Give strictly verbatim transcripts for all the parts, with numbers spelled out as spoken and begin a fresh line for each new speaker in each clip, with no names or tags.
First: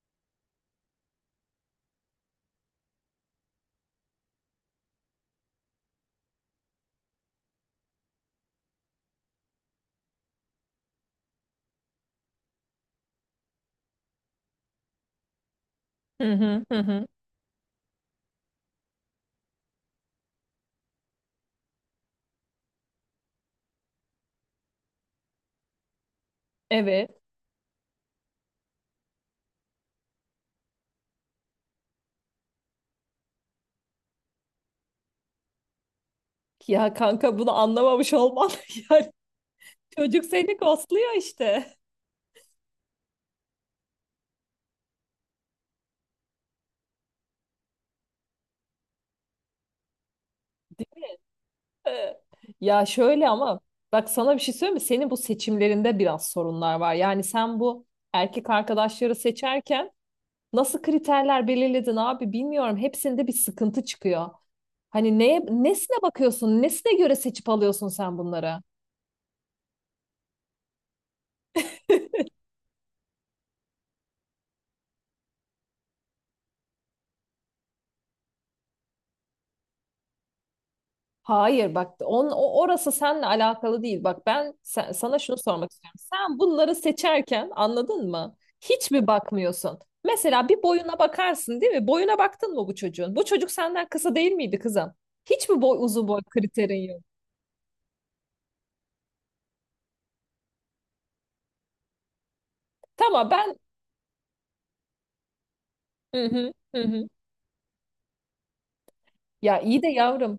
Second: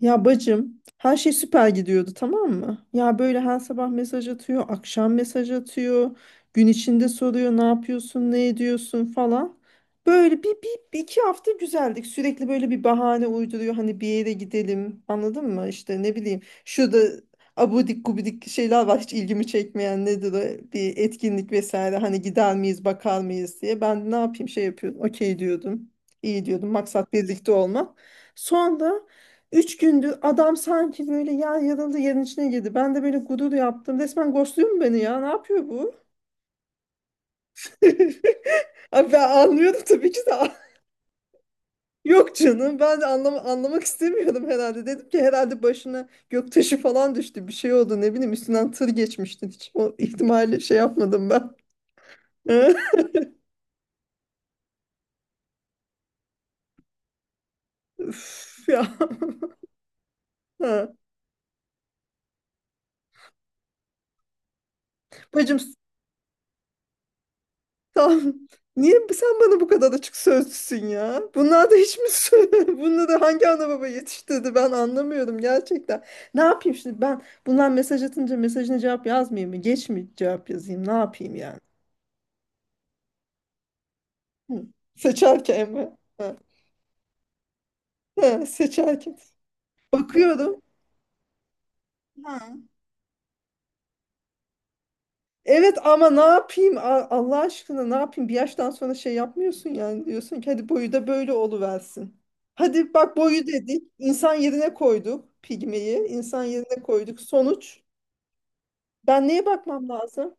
Ya bacım her şey süper gidiyordu, tamam mı? Ya böyle her sabah mesaj atıyor, akşam mesaj atıyor, gün içinde soruyor ne yapıyorsun, ne ediyorsun falan. Böyle bir, bir, bir iki hafta güzeldik. Sürekli böyle bir bahane uyduruyor hani bir yere gidelim, anladın mı? İşte ne
Hı
bileyim
hı hı
şurada
hı.
abudik gubidik şeyler var hiç ilgimi çekmeyen, nedir o, bir etkinlik vesaire, hani gider miyiz bakar mıyız diye. Ben ne yapayım şey yapıyordum, okey diyordum, iyi diyordum, maksat
Evet.
birlikte olmak. Sonra üç gündür adam sanki böyle yer yarıldı yerin içine girdi. Ben de böyle gurur yaptım. Resmen ghostluyor mu beni ya? Ne yapıyor bu?
Ya kanka bunu anlamamış olman
Abi
yani
ben anlıyordum tabii ki
çocuk
de.
seni ghostluyor işte.
Yok canım, ben de anlam anlamak istemiyordum herhalde. Dedim ki herhalde başına göktaşı falan düştü. Bir şey oldu ne bileyim, üstünden tır geçmişti. Hiç o ihtimalle şey yapmadım ben.
Ee, Ya şöyle ama bak sana bir şey söyleyeyim mi? Senin bu seçimlerinde biraz sorunlar var. Yani sen bu erkek
Üf ya.
arkadaşları seçerken nasıl
Ha.
kriterler belirledin abi bilmiyorum. Hepsinde bir sıkıntı çıkıyor. Hani neye,
Bacım,
nesine bakıyorsun? Nesine göre seçip alıyorsun sen
tamam.
bunları?
Niye sen bana bu kadar açık sözlüsün ya? Bunlar da hiç mi? Bunlar da hangi ana baba yetiştirdi, ben anlamıyorum gerçekten. Ne yapayım şimdi ben, bunlar mesaj atınca mesajına cevap yazmayayım mı? Geç mi cevap yazayım? Ne yapayım yani?
Hayır bak on, o- orası seninle alakalı değil. Bak ben
Hı.
sen- sana şunu
Seçerken
sormak
mi?
istiyorum.
Ha.
Sen bunları seçerken anladın mı?
Ha,
Hiç mi
seçerken.
bakmıyorsun? Mesela
Bakıyorum.
bir boyuna bakarsın değil mi? Boyuna baktın
Ha.
mı bu çocuğun? Bu çocuk senden kısa değil miydi kızım? Hiç mi boy
Evet
uzun
ama ne
boy
yapayım,
kriterin yok?
A- Allah aşkına, ne yapayım, bir yaştan sonra şey yapmıyorsun yani, diyorsun ki hadi boyu da böyle oluversin. Hadi bak,
Tamam
boyu
ben
dedik insan yerine koyduk, pigmeyi
hı
insan
hı,
yerine
hı hı.
koyduk, sonuç, ben neye
Ya iyi
bakmam
de
lazım?
yavrum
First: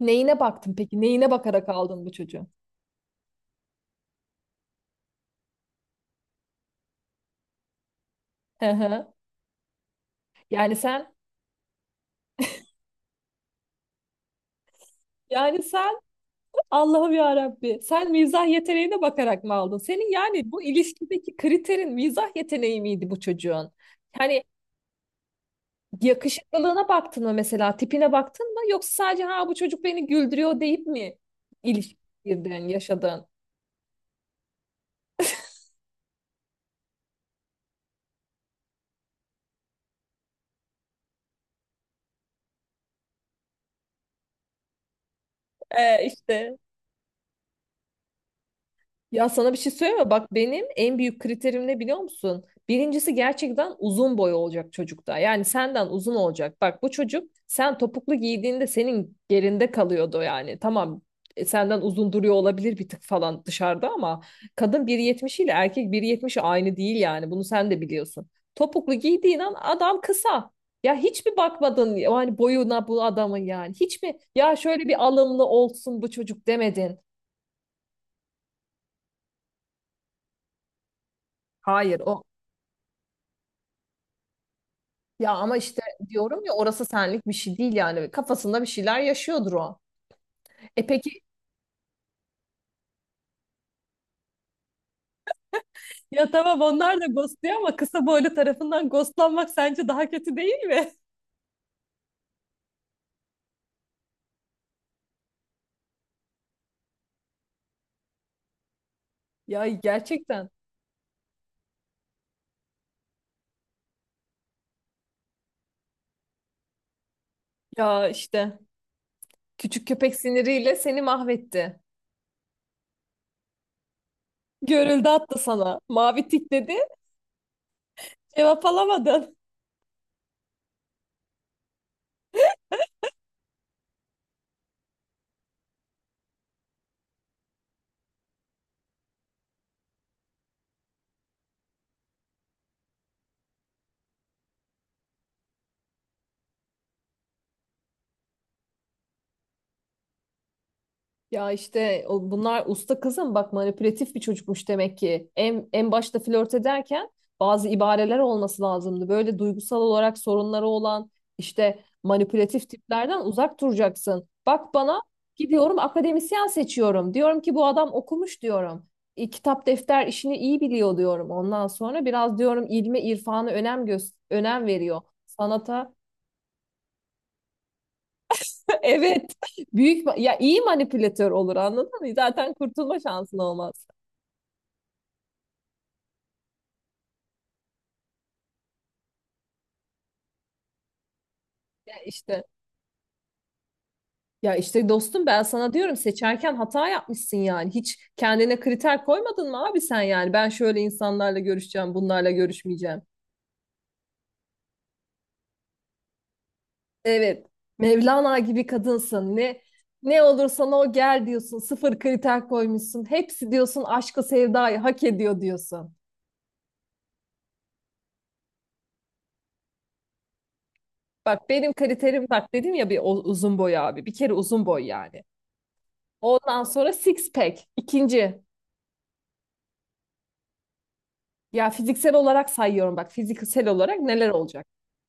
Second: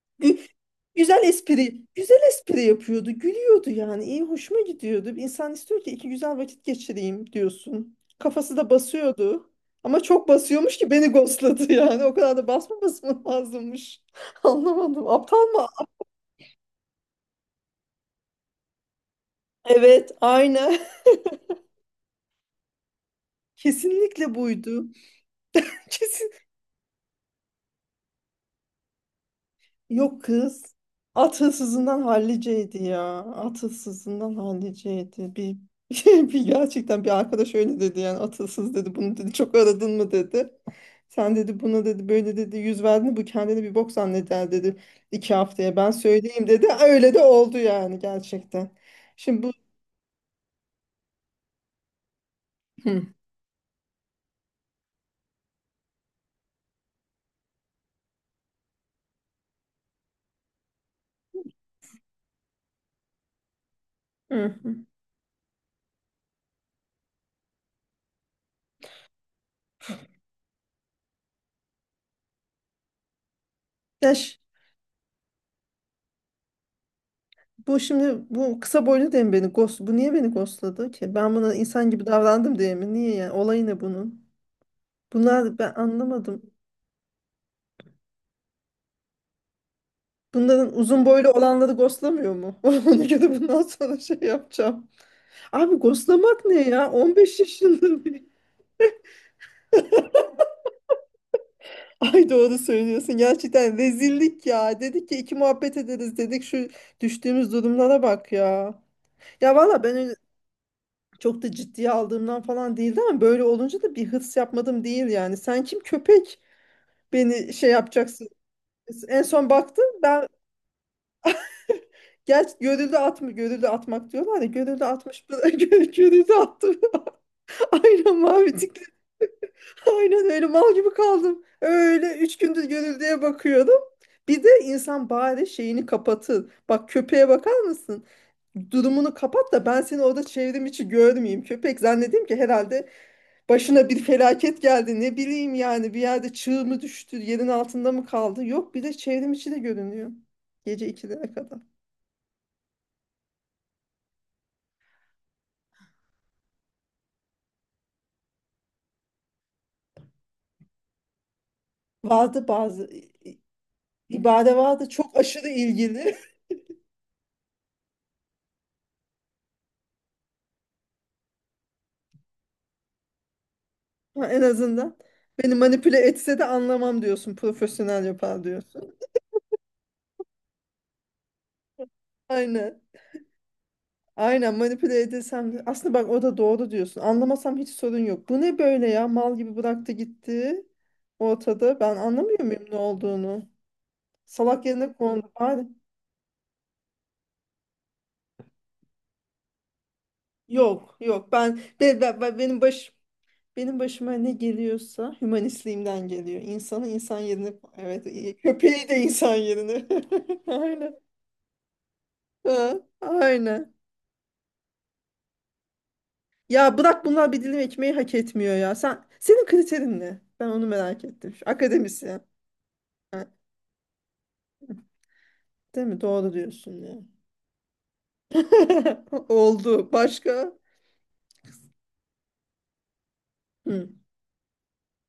neyine
Gü-
baktın peki?
güzel
Neyine bakarak
espri,
aldın bu
güzel
çocuğu?
espri yapıyordu, gülüyordu yani, iyi hoşuma gidiyordu. İnsan istiyor ki iki güzel vakit geçireyim diyorsun, kafası
Hı
da
hı.
basıyordu ama çok
Yani
basıyormuş ki beni
sen
ghostladı, yani o kadar da basmaması mı lazımmış. Anlamadım. Aptal
Yani
mı?
sen, Allah'ım ya Rabbi, sen mizah yeteneğine bakarak mı aldın?
Evet,
Senin yani bu
aynı.
ilişkideki kriterin mizah yeteneği miydi bu çocuğun?
Kesinlikle
Yani
buydu. Kesin.
yakışıklılığına baktın mı mesela, tipine baktın mı? Yoksa sadece ha bu çocuk beni
Yok
güldürüyor
kız.
deyip mi
At hırsızından
ilişkiden
halliceydi ya.
yaşadın?
At hırsızından halliceydi. Bir, bir gerçekten, bir arkadaş öyle dedi yani, at hırsız dedi. Bunu dedi, çok aradın mı dedi. Sen dedi buna dedi böyle dedi, yüz verdin mi bu kendini bir bok zanneder dedi. İki haftaya ben
Ee,
söyleyeyim
işte.
dedi. Öyle de oldu yani, gerçekten.
Ya
Şimdi bu...
sana bir şey söyleyeyim mi? Bak benim en büyük kriterim ne biliyor musun?
Hı,
Birincisi gerçekten uzun boy olacak çocukta. Yani senden uzun olacak. Bak bu çocuk sen topuklu giydiğinde senin gerinde kalıyordu yani. Tamam, e, senden uzun duruyor olabilir bir tık falan dışarıda ama
hı, hı.
kadın bir yetmiş ile erkek bir yetmiş aynı değil yani. Bunu sen de biliyorsun. Topuklu giydiğin an adam kısa. Ya hiç mi bakmadın yani boyuna bu adamın yani? Hiç
Ya
mi ya şöyle bir alımlı olsun bu çocuk demedin?
Bu şimdi bu kısa boylu diye mi beni ghost, bu niye beni ghostladı ki? Ben buna insan
Hayır,
gibi
o
davrandım diye mi? Niye yani? Olayı ne bunun?
Ya ama
Bunlar, ben
işte
anlamadım.
diyorum ya orası senlik bir şey değil yani. Kafasında bir şeyler yaşıyordur o.
Bunların
E
uzun
peki
boylu olanları ghostlamıyor mu? Ona göre bundan sonra şey yapacağım. Abi
Ya
ghostlamak
tamam
ne ya?
onlar da
on beş
ghostluyor ama
yaşında
kısa
bir...
boylu tarafından ghostlanmak sence daha kötü değil mi?
Ay doğru söylüyorsun. Gerçekten rezillik ya. Dedik ki iki muhabbet ederiz dedik. Şu düştüğümüz durumlara bak ya. Ya
Ya
valla ben öyle
gerçekten,
çok da ciddiye aldığımdan falan değildi ama böyle olunca da bir hırs yapmadım değil yani. Sen kim köpek? Beni şey
ya
yapacaksın.
işte
En son baktım
küçük köpek
ben,
siniriyle seni mahvetti.
gerçi görüldü atma, görüldü atmak diyorlar ya, görüldü
Görüldü
atmış
attı sana. Mavi
görüldü
tik dedi.
attım. Aynen, mavi
Cevap
tikli.
alamadın.
Aynen, öyle mal gibi kaldım. Öyle üç gündür görüldüye bakıyordum. Bir de insan bari şeyini kapatır. Bak, köpeğe bakar mısın? Durumunu kapat da ben seni orada çevrim içi görmeyeyim. Köpek zannedeyim ki herhalde başına bir felaket geldi, ne bileyim yani, bir yerde çığ mı düştü, yerin altında mı kaldı, yok bir de çevrim içi de görünüyor gece ikilere
Ya
kadar.
işte o, bunlar usta kızım, bak, manipülatif bir çocukmuş demek ki. En, en başta flört ederken bazı ibareler olması lazımdı. Böyle duygusal olarak sorunları olan, işte
Vardı
manipülatif
bazı
tiplerden
i- i-
uzak duracaksın.
ibare,
Bak,
vardı,
bana
çok aşırı
gidiyorum
ilgili.
akademisyen seçiyorum. Diyorum ki bu adam okumuş, diyorum. E, kitap defter işini iyi biliyor diyorum. Ondan sonra biraz diyorum ilme irfana önem göz
Ha, en
önem
azından
veriyor.
beni
Sanata.
manipüle etse de anlamam diyorsun, profesyonel yapar diyorsun.
Evet, büyük ma- ya iyi manipülatör olur, anladın mı? Zaten
Aynen,
kurtulma şansın olmaz.
aynen, manipüle edesem de aslında, bak o da doğru diyorsun, anlamasam hiç sorun yok, bu ne böyle ya, mal gibi bıraktı gitti ortada, ben anlamıyor
İşte
muyum ne olduğunu,
Ya
salak
işte
yerine
dostum,
kondu.
ben
Bari...
sana diyorum seçerken hata yapmışsın yani. Hiç kendine kriter koymadın mı abi sen yani? Ben şöyle
Yok yok,
insanlarla
ben
görüşeceğim,
be, be-
bunlarla
be- benim baş
görüşmeyeceğim.
benim başıma ne geliyorsa hümanistliğimden geliyor. İnsanı insan
Evet.
yerine, evet, iyi.
Mevlana gibi
Köpeği de insan
kadınsın. Ne
yerine.
ne olursan o
Aynen.
gel diyorsun. Sıfır kriter
Ha,
koymuşsun. Hepsi
aynen.
diyorsun aşkı sevdayı hak ediyor diyorsun.
Ya bırak, bunlar bir dilim ekmeği hak etmiyor ya. Sen, senin kriterin ne? Ben onu merak ettim. Şu
Bak benim
akademisyen.
kriterim, bak, dedim ya, bir o-
Ha,
uzun boy abi. Bir kere uzun boy yani.
değil mi? Doğru
Ondan
diyorsun
sonra
ya.
six pack. İkinci.
Oldu. Başka?
Ya fiziksel olarak sayıyorum, bak, fiziksel
Hı.
olarak neler olacak?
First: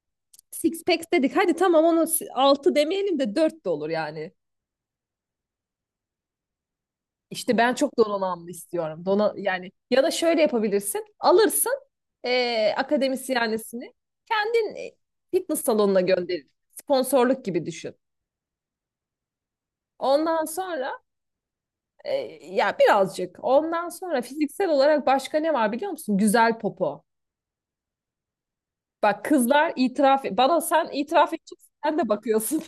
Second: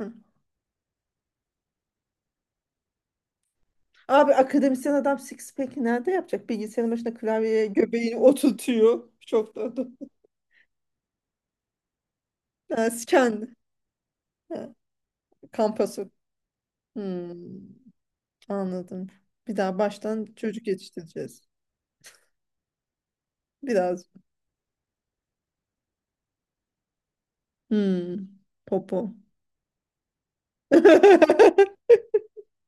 Hı.
Six packs dedik. Hadi tamam, onu si- altı demeyelim de dört de olur yani.
Abi akademisyen adam six pack'i nerede yapacak? Bilgisayarın başında
İşte
klavyeye
ben çok
göbeğini
donanımlı istiyorum.
oturtuyor.
Dona,
Çok da...
yani ya da şöyle yapabilirsin. Alırsın eee
Ha, kendi.
akademisyenlisini.
Ha,
Kendin, e, fitness salonuna
kampası.
gönderir.
Hmm,
Sponsorluk gibi düşün.
anladım. Bir daha baştan
Ondan
çocuk
sonra,
yetiştireceğiz.
e, ya birazcık. Ondan
Biraz.
sonra fiziksel olarak başka ne var biliyor musun? Güzel popo.
Hmm, popo.
Bak kızlar, itiraf, bana sen itiraf edeceksin. Sen de bakıyorsun.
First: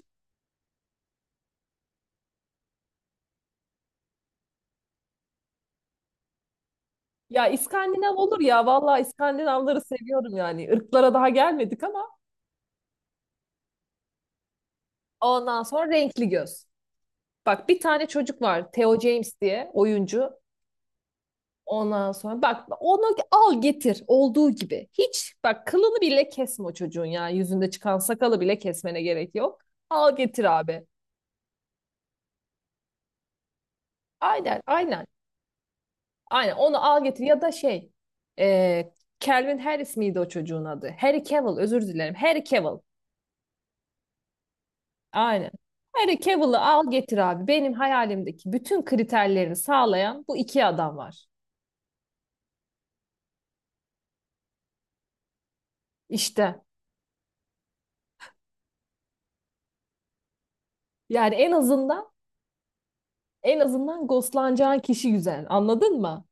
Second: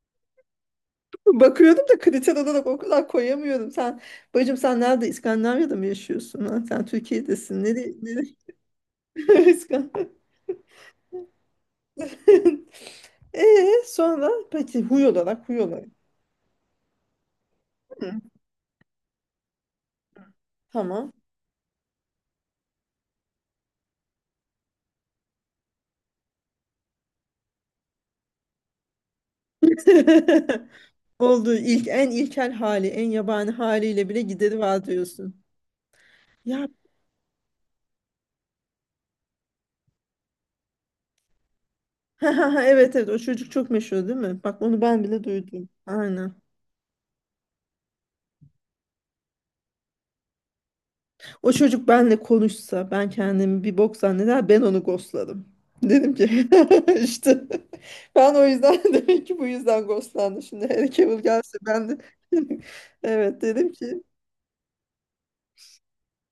Bakıyordum da kriter olarak o kadar koyamıyorum. Sen bacım, sen nerede? İskandinavya'da mı yaşıyorsun? Ha? Sen
Ya
Türkiye'desin. Nereye?
İskandinav
Nereye?
olur ya. Vallahi İskandinavları
İskan-
seviyorum yani. Irklara daha gelmedik ama
Ee, sonra peki, huy olarak, huy
ondan
olarak.
sonra renkli göz. Bak bir tane
Hı,
çocuk var, Theo James diye, oyuncu.
tamam.
Ondan sonra bak onu al getir olduğu gibi. Hiç bak kılını bile kesme o çocuğun ya. Yüzünde çıkan sakalı bile kesmene gerek yok. Al getir abi.
Olduğu ilk, en ilkel hali, en yabani haliyle bile gideri
Aynen,
var
aynen.
diyorsun.
Aynen
Ya,
onu al getir ya da şey. E, Calvin Harris miydi o çocuğun adı? Harry Cavill, özür dilerim. Harry Cavill.
evet, evet, o çocuk çok meşhur değil mi? Bak, onu ben bile
Aynen.
duydum.
Harry
Aynen.
Cavill'ı al getir abi. Benim hayalimdeki bütün kriterlerini sağlayan bu iki adam var.
O çocuk benle konuşsa ben kendimi bir bok zanneder, ben onu ghostladım. Dedim ki
İşte.
işte ben o yüzden demek ki bu yüzden ghostlandım. Şimdi Harry Cavill
Yani en
gelse ben de
azından,
evet
en
dedim ki,
azından ghostlanacağın kişi güzel. Anladın mı?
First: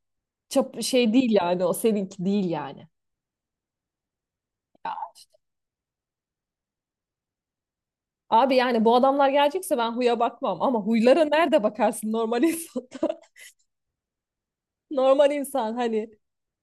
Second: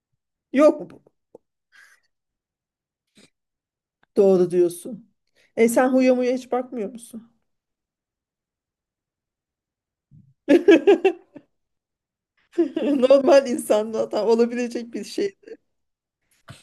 Çap
yok
şey değil yani, o seninki değil yani.
doğru
Ya,
diyorsun. E sen huya muya hiç bakmıyor musun?
abi yani bu adamlar gelecekse ben huya bakmam ama huylara nerede bakarsın normal insanda?
Normal insanda hata olabilecek bir
Normal
şey.
insan hani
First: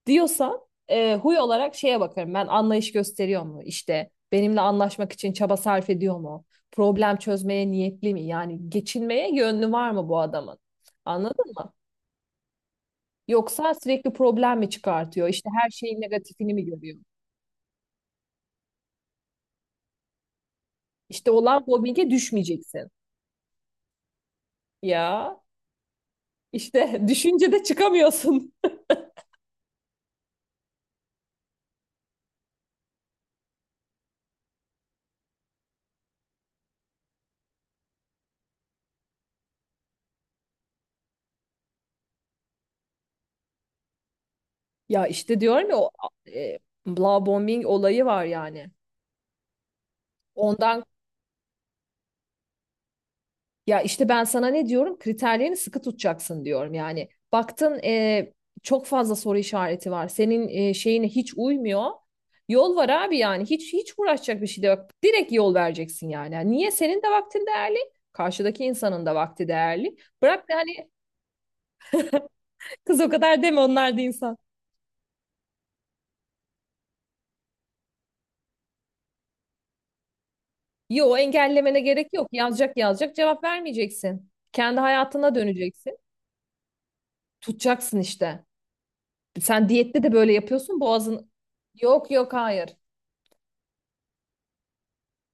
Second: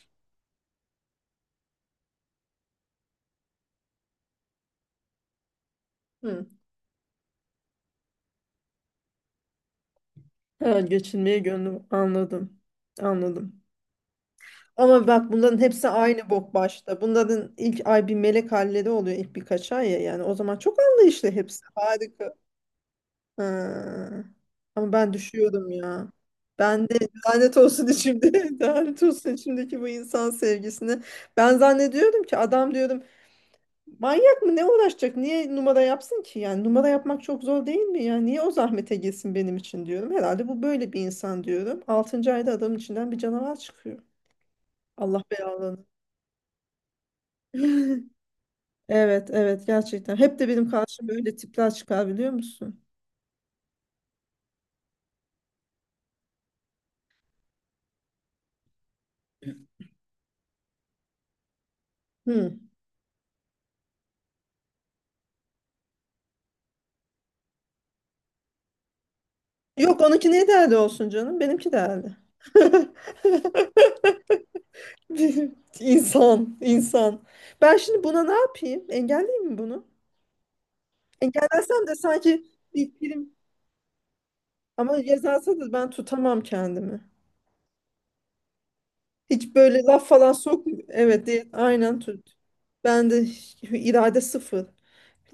diyorsan, e, huy olarak şeye bakarım ben: anlayış gösteriyor mu, İşte benimle anlaşmak için çaba sarf ediyor mu,
Hı.
problem çözmeye niyetli mi yani, geçinmeye yönlü var mı bu adamın,
Ha, geçinmeye
anladın mı,
gönlüm, anladım. Anladım.
yoksa sürekli problem mi
Ama
çıkartıyor,
bak,
İşte
bunların
her
hepsi
şeyin
aynı bok
negatifini mi görüyor.
başta. Bunların ilk ay bir melek halleri oluyor, ilk birkaç ay ya. Yani o zaman çok anlayışlı
İşte
hepsi.
olan mobbinge
Harika.
düşmeyeceksin.
Ha. Ama ben
Ya
düşüyorum ya. Ben de
işte düşünce
lanet
de
olsun içimde.
çıkamıyorsun.
Lanet olsun içimdeki bu insan sevgisini. Ben zannediyorum ki adam, diyorum manyak mı ne uğraşacak? Niye numara yapsın ki? Yani numara yapmak çok zor değil mi? Yani niye o zahmete girsin benim için diyorum. Herhalde bu böyle bir insan diyorum. Altıncı ayda adamın içinden bir canavar çıkıyor.
Ya
Allah
işte diyorum ya,
belalarını.
o e, bla bombing olayı var yani.
Evet, evet, gerçekten. Hep de benim
ondan
karşıma öyle tipler çıkar, biliyor musun?
Ya işte ben sana ne diyorum? Kriterlerini sıkı tutacaksın diyorum. Yani baktın, e, çok fazla soru işareti var. Senin, e, şeyine hiç uymuyor.
Hmm.
Yol var abi yani. Hiç hiç uğraşacak bir şey de yok. Direkt yol vereceksin yani. Yani niye, senin de vaktin değerli. Karşıdaki insanın da vakti değerli.
Yok, onunki niye
Bırak da
değerli
hani,
olsun canım? Benimki değerli.
kız o kadar deme, onlar da insan.
Bir... İnsan, insan. Ben şimdi buna ne yapayım? Engelleyeyim mi bunu?
Yo, engellemene
Engellersem de
gerek yok.
sanki
Yazacak,
bir
yazacak,
prim,
cevap vermeyeceksin. Kendi
ama
hayatına
yazarsa da ben
döneceksin.
tutamam kendimi.
Tutacaksın işte.
Hiç
Sen
böyle
diyette
laf
de böyle
falan sok.
yapıyorsun.
Evet,
Boğazın
değil, aynen,
Yok, yok,
tut.
hayır.
Ben de hiç- irade sıfır.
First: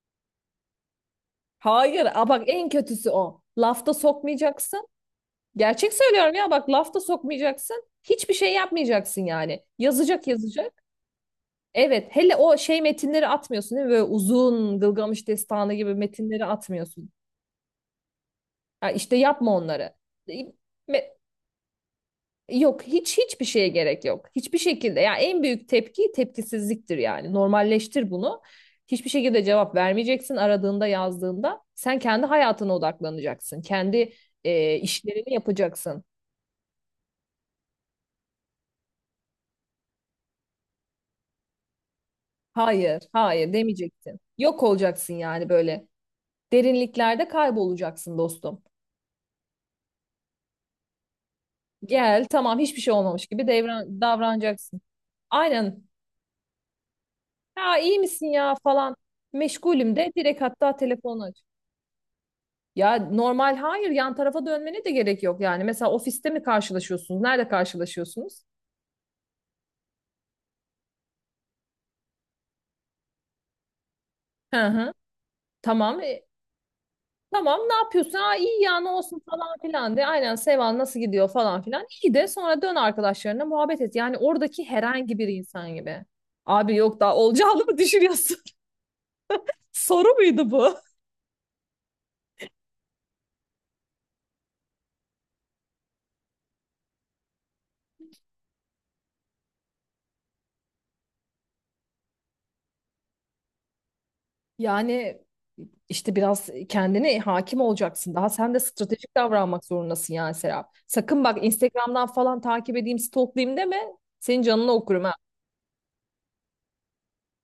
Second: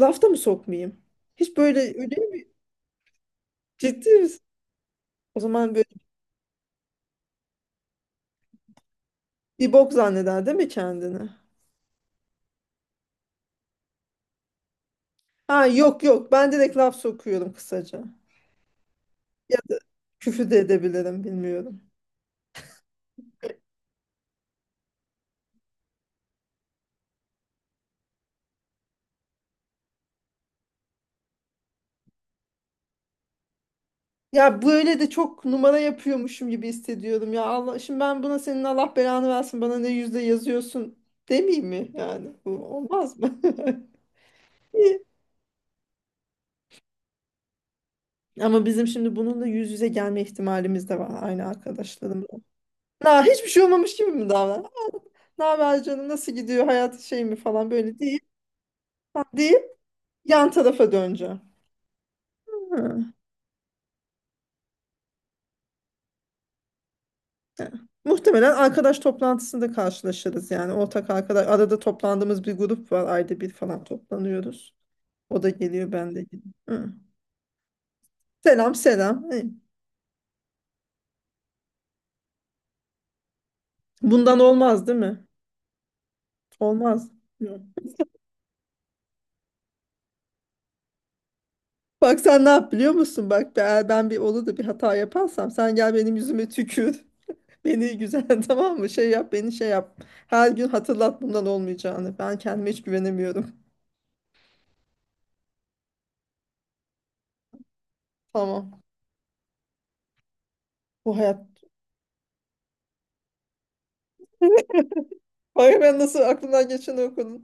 Lafta mı sokmayayım? Hiç böyle,
Hayır,
öyle
a bak,
mi?
en kötüsü o. Lafta
Ciddi misin?
sokmayacaksın.
O zaman böyle
Gerçek söylüyorum ya, bak lafta sokmayacaksın. Hiçbir şey yapmayacaksın yani.
bir bok
Yazacak,
zanneder değil mi
yazacak.
kendini?
Evet, hele o şey metinleri atmıyorsun değil mi? Böyle uzun Gılgamış
Ha,
Destanı gibi
yok yok,
metinleri
ben direkt laf
atmıyorsun.
sokuyorum kısaca.
Ha, işte yapma
Ya da
onları. E,
küfür de
me-
edebilirim, bilmiyorum.
Yok, hiç hiçbir şeye gerek yok. Hiçbir şekilde. Yani en büyük tepki tepkisizliktir yani. Normalleştir bunu. Hiçbir şekilde cevap vermeyeceksin aradığında, yazdığında. Sen kendi hayatına odaklanacaksın. Kendi,
Ya
e,
böyle de
işlerini
çok numara
yapacaksın.
yapıyormuşum gibi hissediyorum ya, Allah, şimdi ben buna senin Allah belanı versin, bana ne, yüzde yazıyorsun demeyeyim mi yani, bu
Hayır,
olmaz mı?
hayır demeyeceksin. Yok
İyi.
olacaksın yani, böyle. Derinliklerde kaybolacaksın dostum.
Ama bizim şimdi bununla yüz yüze gelme ihtimalimiz de var, aynı arkadaşlarımla.
Gel tamam, hiçbir şey
Na,
olmamış gibi
hiçbir şey olmamış
devran,
gibi mi davran?
davranacaksın.
Ne haber
Aynen.
canım, nasıl gidiyor hayat, şey mi falan,
Ha,
böyle,
iyi
değil.
misin ya falan.
Değil,
Meşgulüm de, direkt
yan
hatta
tarafa
telefonu aç.
döneceğim.
Ya
Hı.
normal, hayır, yan tarafa dönmene de gerek yok yani. Mesela ofiste mi karşılaşıyorsunuz? Nerede
Evet.
karşılaşıyorsunuz?
Muhtemelen arkadaş toplantısında karşılaşırız yani, ortak arkadaş, arada toplandığımız bir grup var, ayda bir falan
Hı
toplanıyoruz.
hı.
O da geliyor,
Tamam.
ben de
E,
geliyorum. Hı.
tamam, ne yapıyorsun? Aa iyi
Selam,
ya, ne olsun
selam. Hı.
falan filan de. Aynen, Seval nasıl gidiyor falan filan. İyi de sonra dön arkadaşlarına muhabbet et. Yani
Bundan
oradaki
olmaz değil
herhangi
mi?
bir insan gibi. Abi yok,
Olmaz.
daha
Yok.
olacağını mı düşünüyorsun? Soru muydu bu?
Bak sen ne yap biliyor musun? Bak, eğer ben bir olur da bir hata yaparsam sen gel benim yüzüme tükür. Beni güzel tamam mı? Şey yap, beni şey yap. Her gün hatırlat bundan olmayacağını. Ben kendime hiç güvenemiyorum.
Yani, İşte biraz kendine hakim olacaksın. Daha sen de
Tamam.
stratejik davranmak zorundasın yani Serap.
Bu
Sakın bak,
hayat...
Instagram'dan falan takip edeyim, stalklayayım deme. Senin canını okurum ha
Hayır, ben nasıl aklımdan geçeni okudum.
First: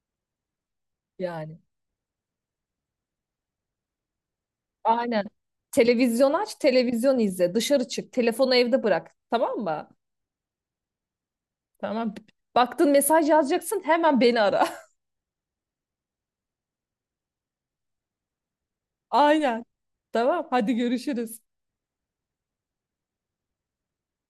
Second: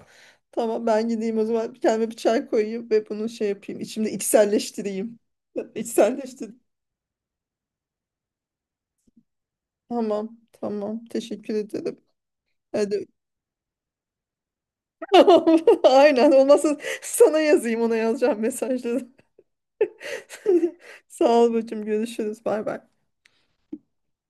Tamam, ben gideyim o
yani.
zaman, bir kendime bir çay koyayım ve bunu şey yapayım. İçimde içselleştireyim.
Aynen. Televizyon aç,
İçselleştireyim.
televizyon izle. Dışarı çık, telefonu evde bırak. Tamam mı?
Tamam, tamam, teşekkür ederim.
Tamam. Baktın
Hadi.
mesaj yazacaksın, hemen beni ara.
Aynen, olmazsa sana yazayım ona yazacağım mesajları.
Aynen. Tamam, hadi
Sağ
görüşürüz.
ol bacım, görüşürüz, bay bay.